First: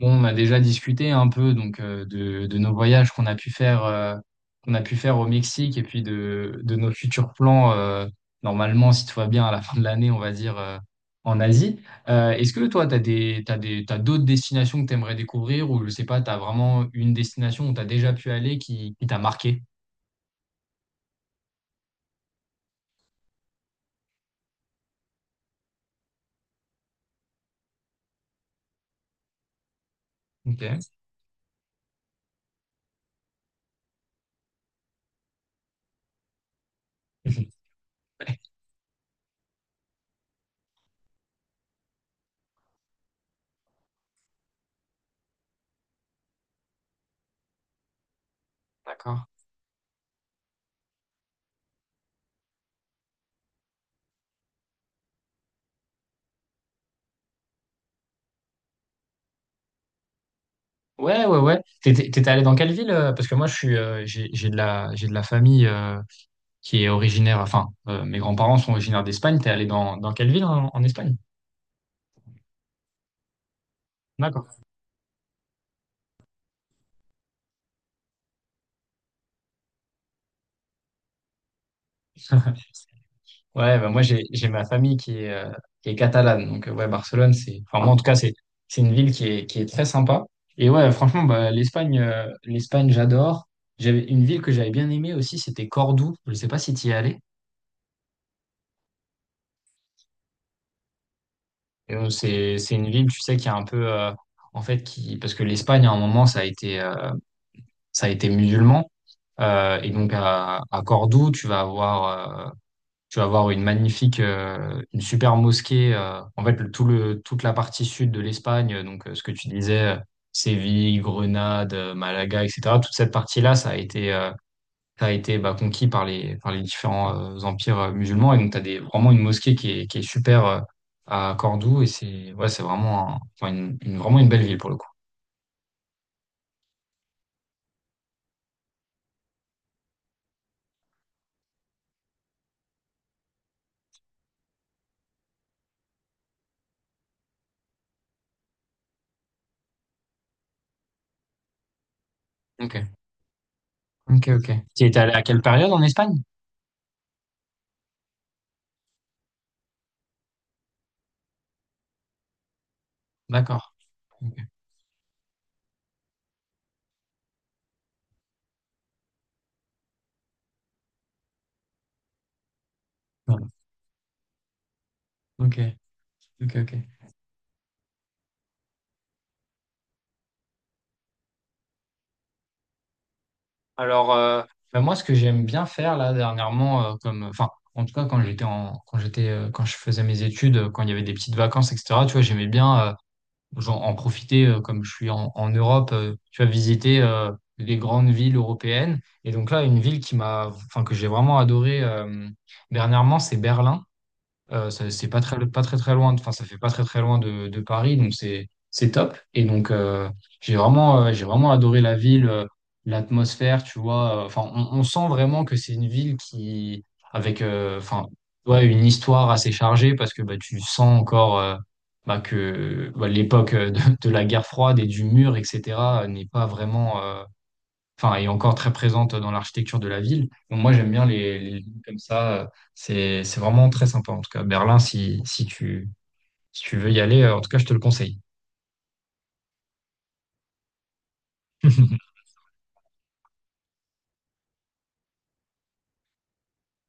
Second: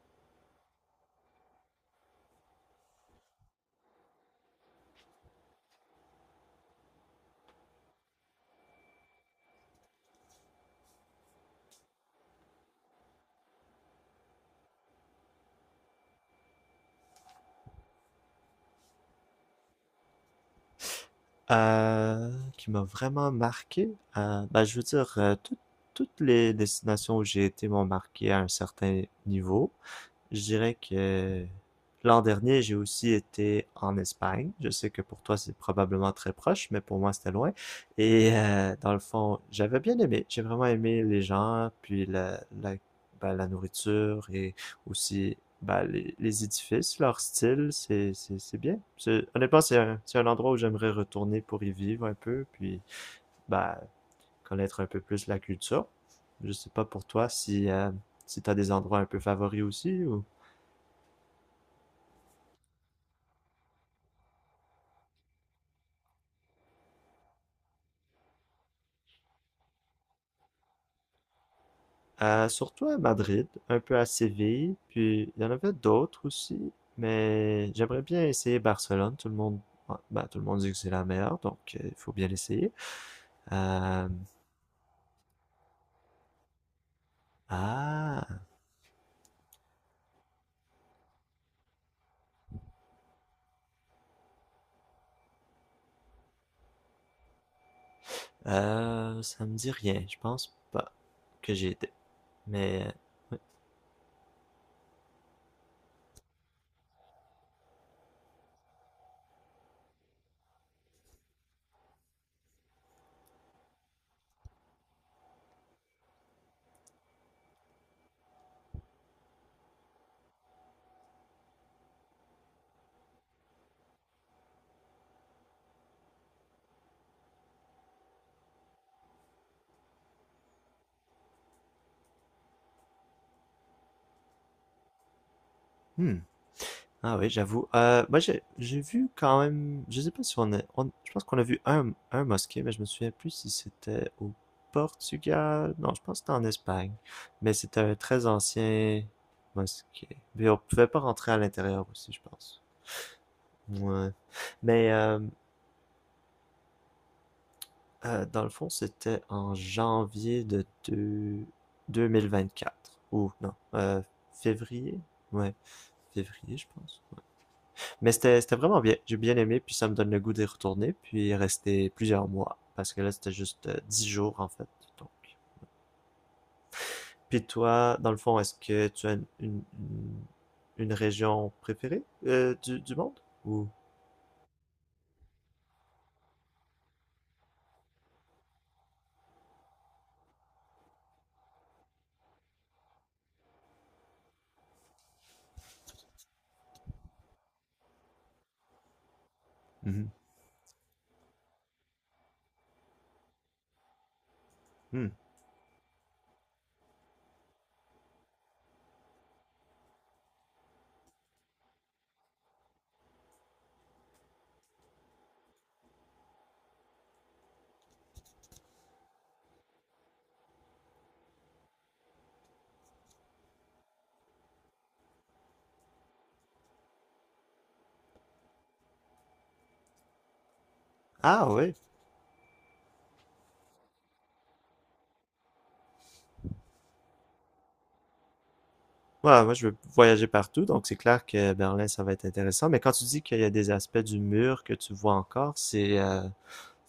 Bon, on a déjà discuté un peu donc de nos voyages qu'on a pu faire qu'on a pu faire au Mexique et puis de nos futurs plans normalement si tout va bien à la fin de l'année on va dire en Asie. Est-ce que toi t'as d'autres destinations que t'aimerais découvrir ou je sais pas t'as vraiment une destination où t'as déjà pu aller qui t'a marqué? Euh, qui m'a vraiment marqué, bah, je veux dire, toutes les destinations où j'ai été m'ont marqué à un certain niveau. Je Ok. dirais que l'an dernier, j'ai aussi été en Espagne. Je sais que pour toi, c'est probablement très proche, mais pour moi, c'était loin. Et dans le fond, j'avais bien aimé. J'ai vraiment aimé les gens, puis ben, la nourriture, et aussi ben, les édifices, leur style. C'est bien. D'accord. Honnêtement, c'est un endroit où j'aimerais retourner pour y vivre un peu, puis ben, connaître un peu plus la culture. Je sais pas pour toi si tu as des endroits un peu favoris aussi, ou... Ouais, ouais, ouais. T'étais allé dans quelle ville? Parce que moi je suis j'ai de la famille qui est originaire, enfin, mes grands-parents sont originaires d'Espagne. T'es allé dans quelle ville en Espagne? Surtout à Madrid, un peu à D'accord. Séville, puis il y en avait d'autres aussi, mais j'aimerais bien essayer Barcelone. Tout le monde dit que c'est la meilleure, donc il faut bien l'essayer. Ouais, bah, moi, Euh, j'ai ma famille qui est catalane. Donc, ouais, Barcelone, c'est, enfin, moi, en tout cas, c'est, ah, c'est une ville qui est très sympa. Et ouais, franchement, bah, l'Espagne, j'adore. J'avais une ville que j'avais bien aimée aussi, c'était Cordoue. Je ne sais pas si tu y es allé. Ça me dit rien. Je pense pas que j'y étais, Et donc, c'est mais une ville, tu sais, ouais. qui est un peu, en fait, qui, parce que l'Espagne, à un moment, ça a été musulman. Et donc à Cordoue, tu vas avoir une magnifique, une super mosquée. En fait, toute la partie sud de l'Espagne, donc ce que tu disais, Séville, Grenade, Malaga, etc. Toute cette partie-là, ça a été bah, conquis par les différents empires musulmans. Et donc, vraiment une mosquée qui est super à Cordoue. Et c'est ouais, c'est vraiment, enfin, vraiment une belle ville pour le coup. Hmm. Ah oui, j'avoue. Moi, j'ai vu quand même. Je sais pas si je pense qu'on a vu un mosquée, mais je me souviens plus si c'était au Portugal. Non, je pense que c'était en Espagne. Mais c'était un très ancien mosquée. Mais on pouvait pas rentrer à l'intérieur aussi, je pense. Ok. Ouais. Ok. Ok. Tu Mais étais allé à quelle période en Espagne? Dans le fond, c'était en janvier de 2024. Ou non, D'accord. Ok. février? Ouais, février, je pense. Mais c'était vraiment bien. J'ai bien aimé, puis ça me donne le goût d'y retourner, puis rester plusieurs mois. Parce que là, c'était Ouais. juste 10 jours, en fait. Donc. Ok. Ok. Ok. Puis toi, dans le fond, est-ce que tu as région préférée du monde? Ou... Alors, ben moi, ce que j'aime bien faire là dernièrement, enfin, en tout cas quand j'étais en, quand j'étais, quand je faisais mes études, quand il y avait des petites vacances, etc. Tu vois, j'aimais bien genre, en profiter, comme je suis en Europe, tu vois, visiter les grandes villes européennes. Et donc là, une ville Mhm. qui m'a, enfin, que j'ai vraiment adoré dernièrement, c'est Berlin. C'est Hmm. pas très très loin, enfin ça fait pas très très loin de Paris, donc c'est top. Et donc j'ai vraiment adoré la ville, l'atmosphère, tu vois. Enfin on sent vraiment que c'est une ville qui avec enfin ouais, une histoire assez chargée parce que bah tu sens encore bah, que bah, l'époque de la guerre froide et du mur etc. n'est pas vraiment enfin, est encore très présente dans l'architecture de la ville. Donc, moi, j'aime bien les, Ah les oui. villes comme ça. C'est vraiment très sympa. En tout cas, Berlin, si tu veux y aller, en tout cas, je te le conseille. Ouais, moi, je veux voyager partout, donc c'est clair que Berlin, ça va être intéressant. Mais quand tu dis qu'il y a des aspects du mur que tu vois encore, c'est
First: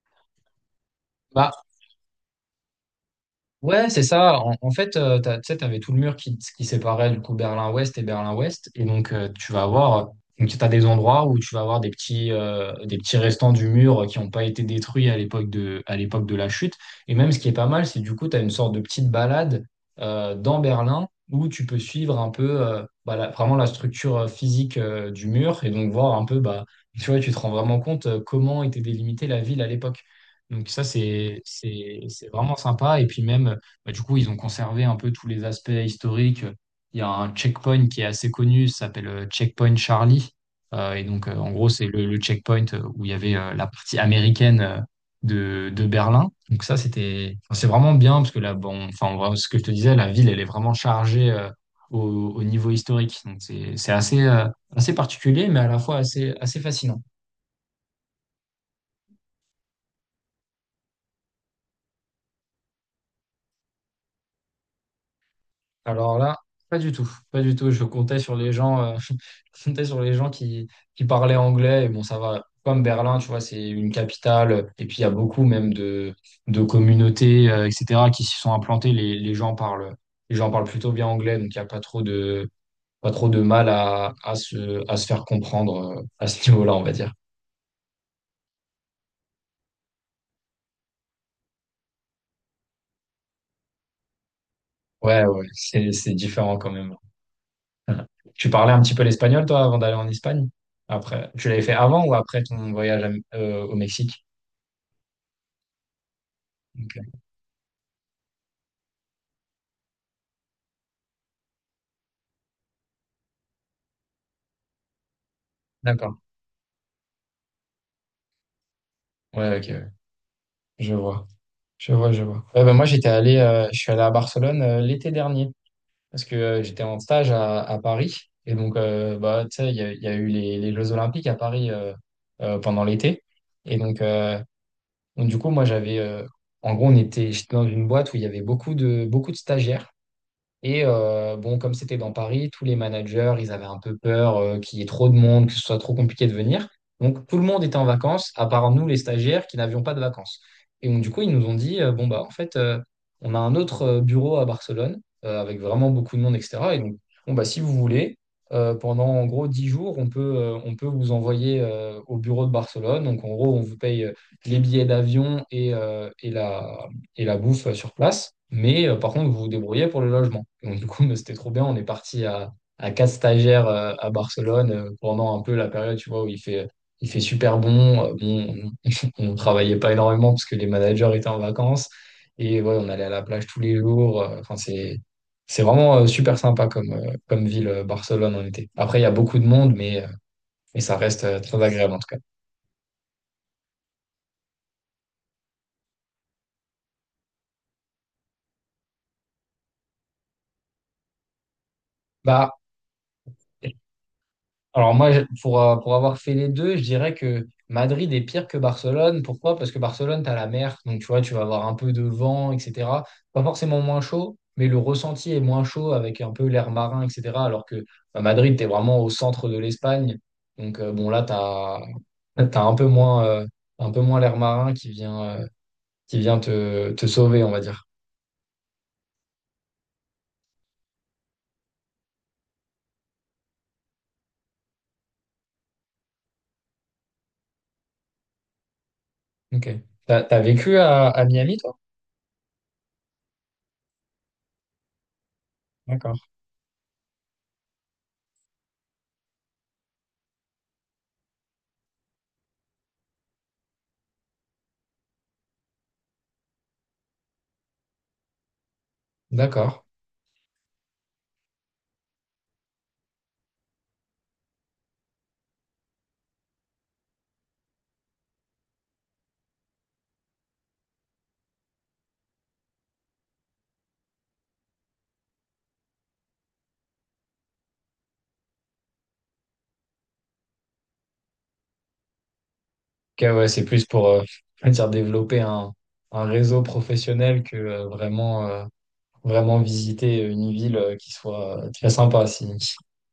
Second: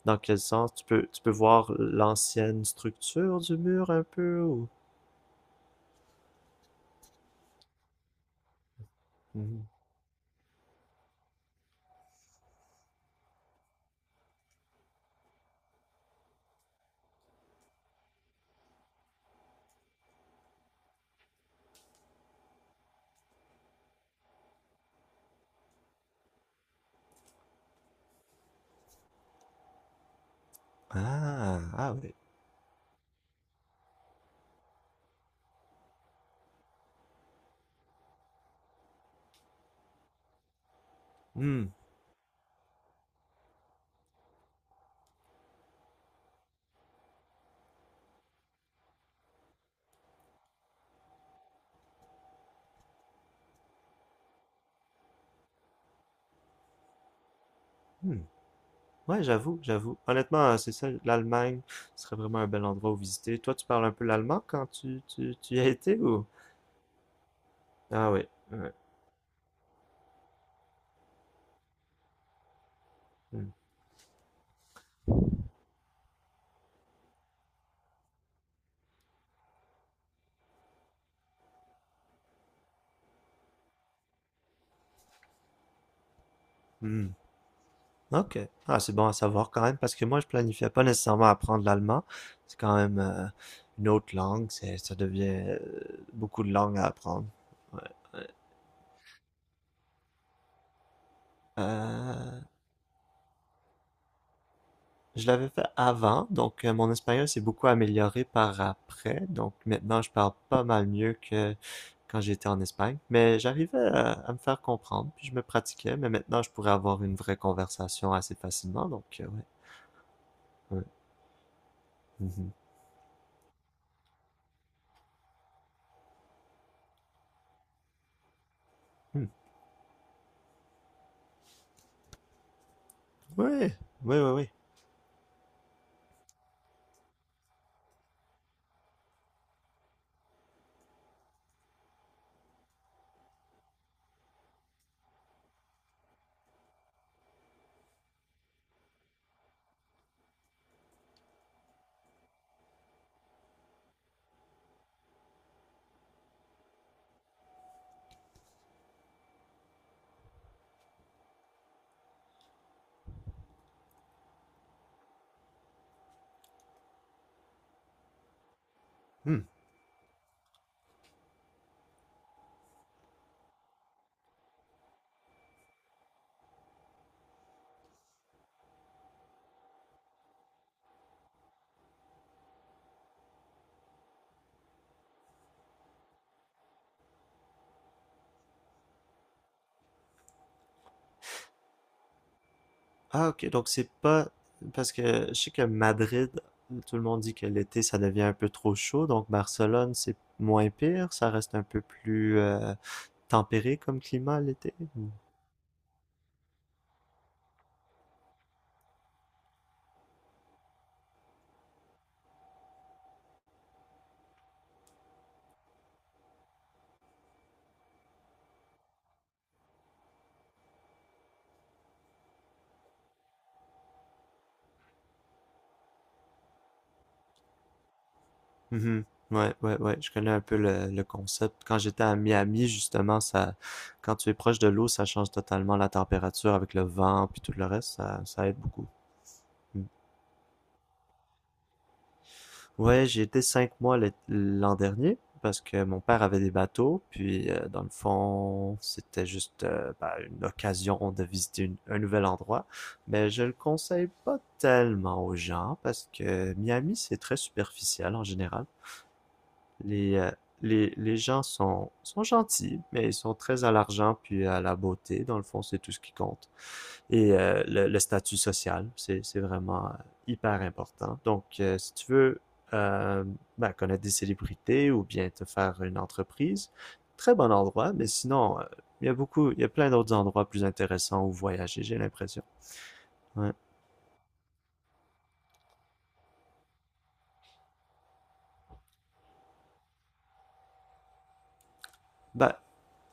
dans quel sens? Tu peux Bah, voir l'ancienne structure du ouais, mur un c'est ça. peu En, ou... en fait, tu sais, tu avais tout le mur qui séparait du coup Berlin-Ouest et Berlin-Ouest. Et donc, Mhm. Donc, t'as des endroits où tu vas avoir des petits restants du mur qui n'ont pas été détruits à l'époque de la chute. Et même ce qui est pas mal, c'est du coup, tu as une sorte de petite balade dans Berlin où tu peux suivre un peu bah, vraiment la structure physique du mur et donc voir un peu, bah, tu vois, tu te rends vraiment compte comment était délimitée la ville à l'époque. Donc ça, c'est, Ah, ah c'est, oui. c'est vraiment sympa. Et puis même, bah, du coup, ils ont conservé un peu tous les aspects historiques. Il y a un checkpoint qui est assez connu, ça s'appelle Checkpoint Charlie. Et donc, en gros, Hmm, c'est le checkpoint où il y avait la partie américaine de Berlin. Donc ça, c'était, enfin, c'est vraiment bien parce que là, bon, enfin, en vrai, ce que je te disais, la ville, elle est vraiment chargée au, au niveau historique. Donc c'est assez particulier, mais à la fois assez, assez fascinant. hmm. Ouais, j'avoue, j'avoue. Honnêtement, c'est ça, l'Allemagne ce serait vraiment un bel endroit où visiter. Toi, tu parles un peu l'allemand quand tu y as été, Alors ou? là, pas du tout, pas du tout. Je Ah comptais oui, sur les ouais. gens, je comptais sur les gens qui parlaient anglais. Et bon, ça va. Comme Berlin, tu vois, Hmm, c'est une capitale. Et puis il y a beaucoup même de communautés, etc., qui s'y sont implantées. Les gens parlent plutôt bien anglais, donc il n'y a pas trop de mal à se, à se faire comprendre à ce niveau-là, on va hmm. dire. Ok. Ah, c'est bon à savoir quand même, parce que moi, je planifiais pas nécessairement apprendre l'allemand. C'est quand même une autre langue. Ça Ouais, devient ouais, c'est beaucoup de différent quand langues à même. apprendre. Ouais. Ouais. Tu parlais un petit peu l'espagnol, toi, avant d'aller en Espagne? Après, tu l'avais fait avant ou Euh, après ton voyage au Mexique? Je l'avais fait avant, donc mon Ok. espagnol s'est beaucoup amélioré par après. Donc maintenant, je parle pas mal mieux que quand j'étais en Espagne. Mais j'arrivais à me faire comprendre, puis je me pratiquais. Mais D'accord. maintenant, je pourrais avoir une vraie conversation assez facilement. Donc ouais, Ouais, ok. Ouais. ouais, Je vois. Je vois, je vois. mhm. Ouais, bah, moi, j'étais allé, je suis allé à Barcelone l'été dernier parce que j'étais en stage à Paris. Et donc, Hmm. bah, tu sais, il y a eu les Jeux Olympiques à Paris pendant l'été. Ouais, Et ouais, ouais, ouais. donc, du coup, moi, j'avais. En gros, on était, j'étais dans une boîte où il y avait beaucoup de stagiaires. Et bon, comme c'était dans Paris, tous les managers, ils avaient un peu peur qu'il y ait trop de monde, que ce soit trop compliqué de venir. Donc tout le monde était en vacances, à part nous, les stagiaires, qui n'avions pas de vacances. Et donc du coup, ils nous ont dit, bon, bah en fait, on a un autre bureau à Barcelone, avec vraiment beaucoup de monde, etc. Et donc, bon, bah si vous voulez, pendant en gros 10 jours, on peut vous envoyer au bureau de Barcelone. Donc en gros, on vous paye les billets d'avion et la bouffe sur place. Mais par contre, vous Hmm. vous débrouillez pour le logement. Donc, du coup, c'était trop bien. On est parti à quatre stagiaires à Barcelone pendant un peu la période, tu vois, où il fait super bon. Bon, on ne travaillait pas énormément parce que les managers étaient en vacances. Et ouais, on allait à la plage tous les jours. Enfin, c'est vraiment super sympa comme ville, Barcelone, en été. Après, il y a beaucoup de monde, mais ça reste très agréable en tout cas. Ah ok, donc c'est pas, parce que je sais que Madrid, tout le monde dit que l'été ça devient un peu trop chaud. Donc Barcelone, c'est moins pire. Ça reste un peu plus Bah, tempéré comme climat l'été. Alors moi, pour avoir fait les deux, je dirais que Madrid est pire que Barcelone. Pourquoi? Parce que Barcelone, tu as la mer, donc tu vois, tu vas avoir un peu de vent, etc. Pas forcément moins chaud, mais le ressenti est moins chaud avec un peu l'air marin, etc. Alors que à Madrid, tu es vraiment au centre de l'Espagne. Donc bon, là, tu as, un peu moins l'air marin qui vient te sauver, on va dire. Mhm. Ouais, ouais, ouais, je connais un peu le concept. Quand j'étais à Miami, justement, quand tu es proche de l'eau, ça change totalement la température avec le vent puis tout le reste, ça aide beaucoup. Ok. Mm. T'as vécu à Miami, toi? Ouais, j'ai été 5 mois l'an dernier, parce que mon D'accord. père avait des bateaux, puis dans le fond, c'était juste bah, une occasion de visiter un nouvel endroit. Mais je le conseille pas tellement aux gens, parce que Miami, c'est très superficiel en général. D'accord. Les, euh, les gens sont, gentils, mais ils sont très à l'argent puis à la beauté. Dans le fond, c'est tout ce qui compte. Et le statut social, c'est vraiment hyper important. Donc, si tu veux euh, ben, connaître des célébrités ou bien te faire une entreprise, très bon endroit. Mais sinon, il y a plein d'autres endroits plus intéressants où voyager, j'ai l'impression. Ok, ouais, Ouais. c'est plus pour on va dire développer un réseau professionnel que vraiment visiter une ville qui soit très sympa. Si. Ben,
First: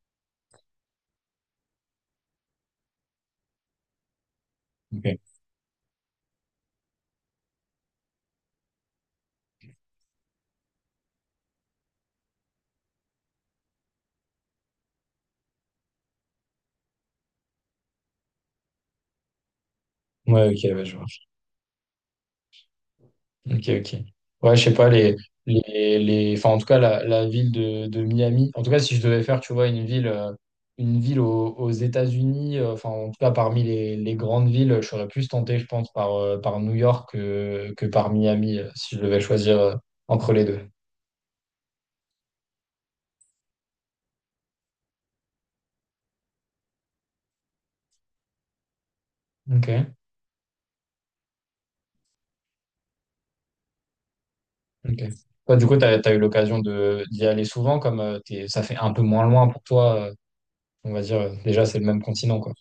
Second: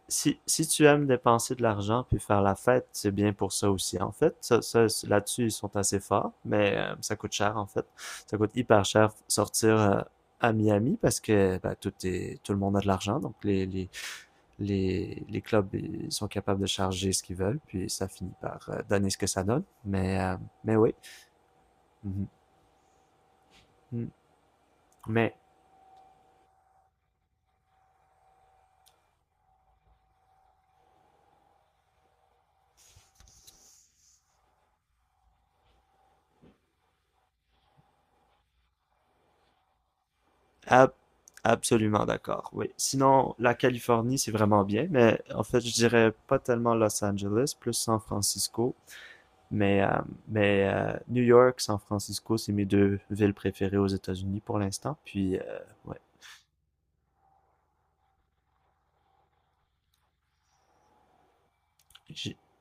Si tu aimes dépenser de l'argent puis faire la fête, c'est bien pour ça aussi, en fait. Ça, Ok. là-dessus, ils sont assez forts, mais ça coûte cher, en fait. Ça coûte hyper cher sortir à Miami, parce que bah, tout le monde a de l'argent, donc les clubs, ils sont capables de charger ce qu'ils veulent, puis ça finit par donner ce que ça donne. Mais, euh, Ouais, ok, mais ouais, oui. je vois. Mhm. Ok, ok. Mm. Ouais, je sais pas, Mais enfin, en tout cas, la ville de Miami. En tout cas, si je devais faire, tu vois, une ville, une ville aux États-Unis, enfin, en tout cas, parmi les grandes villes, je serais plus tenté, je pense, par New York que par Miami, si je devais choisir entre les deux. Ab- absolument d'accord, oui. Sinon, la Californie, c'est vraiment bien, mais en fait, je dirais pas tellement Los Angeles, plus San Francisco. Ok. Mais, euh, mais New York, San Francisco, c'est mes deux villes préférées aux États-Unis pour l'instant. Ok. Puis, Toi, du coup, tu ouais. as, eu l'occasion de d'y aller souvent, comme ça fait un peu moins loin pour toi, on va dire, déjà, c'est le même J'ai, continent, quoi.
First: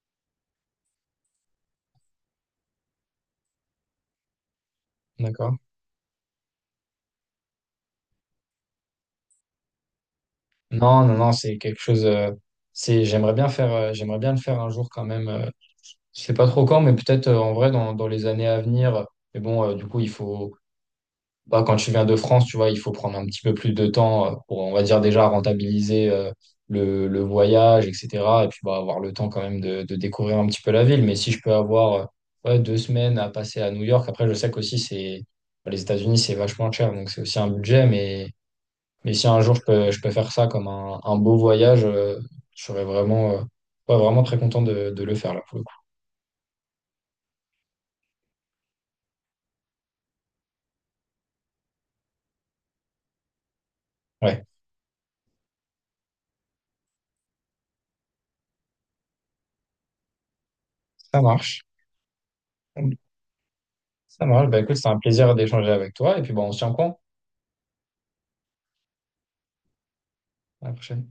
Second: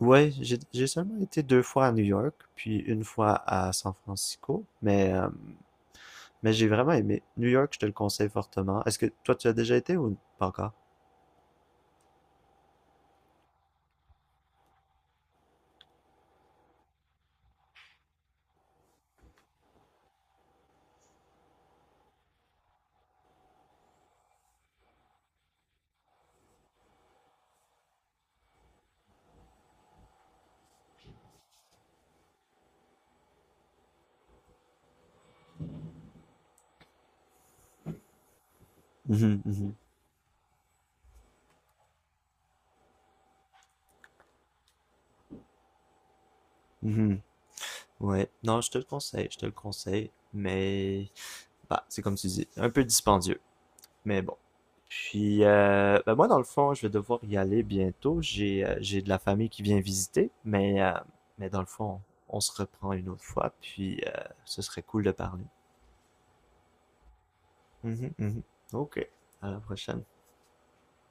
ouais, j'ai seulement été deux fois à New York, puis une fois à San Francisco. Mais, euh, D'accord? mais j'ai vraiment aimé. New York, je te le conseille fortement. Est-ce que toi, tu as déjà été ou pas encore? Non, non, non, c'est quelque chose, c'est, j'aimerais bien faire, j'aimerais bien le faire un jour quand même. Je sais pas trop quand, mais peut-être en vrai dans les années à venir. Mais bon, du coup, il faut, bah, quand tu viens de France, tu vois, il faut prendre un petit peu plus de temps pour, on va dire, déjà rentabiliser le voyage, etc. Et puis, bah, avoir le temps quand même de découvrir un petit peu la ville. Mais si je peux avoir ouais, 2 semaines à passer à New York, après, je sais qu'aussi, c'est, bah, les États-Unis, c'est vachement cher, donc c'est aussi un budget. Mais si un Mhm, jour, je mhm. peux, je peux faire ça comme un beau voyage, je serais vraiment, ouais, vraiment très content de le faire, là, pour le coup. Mhm. Ouais, non, je te le conseille, je te le conseille, mais bah, c'est comme tu dis, un peu dispendieux, mais bon. Ouais, Puis, bah, moi, dans le fond, je vais devoir y aller bientôt. J'ai de la famille qui vient visiter, mais, euh, ça mais dans marche. le fond, on se reprend une autre fois, puis Ça marche. Bah, ce écoute, serait c'est un cool de plaisir parler. d'échanger avec toi. Et puis, bon, on se tient au courant. Mhm, mhm. Ok, à la prochaine. À la prochaine.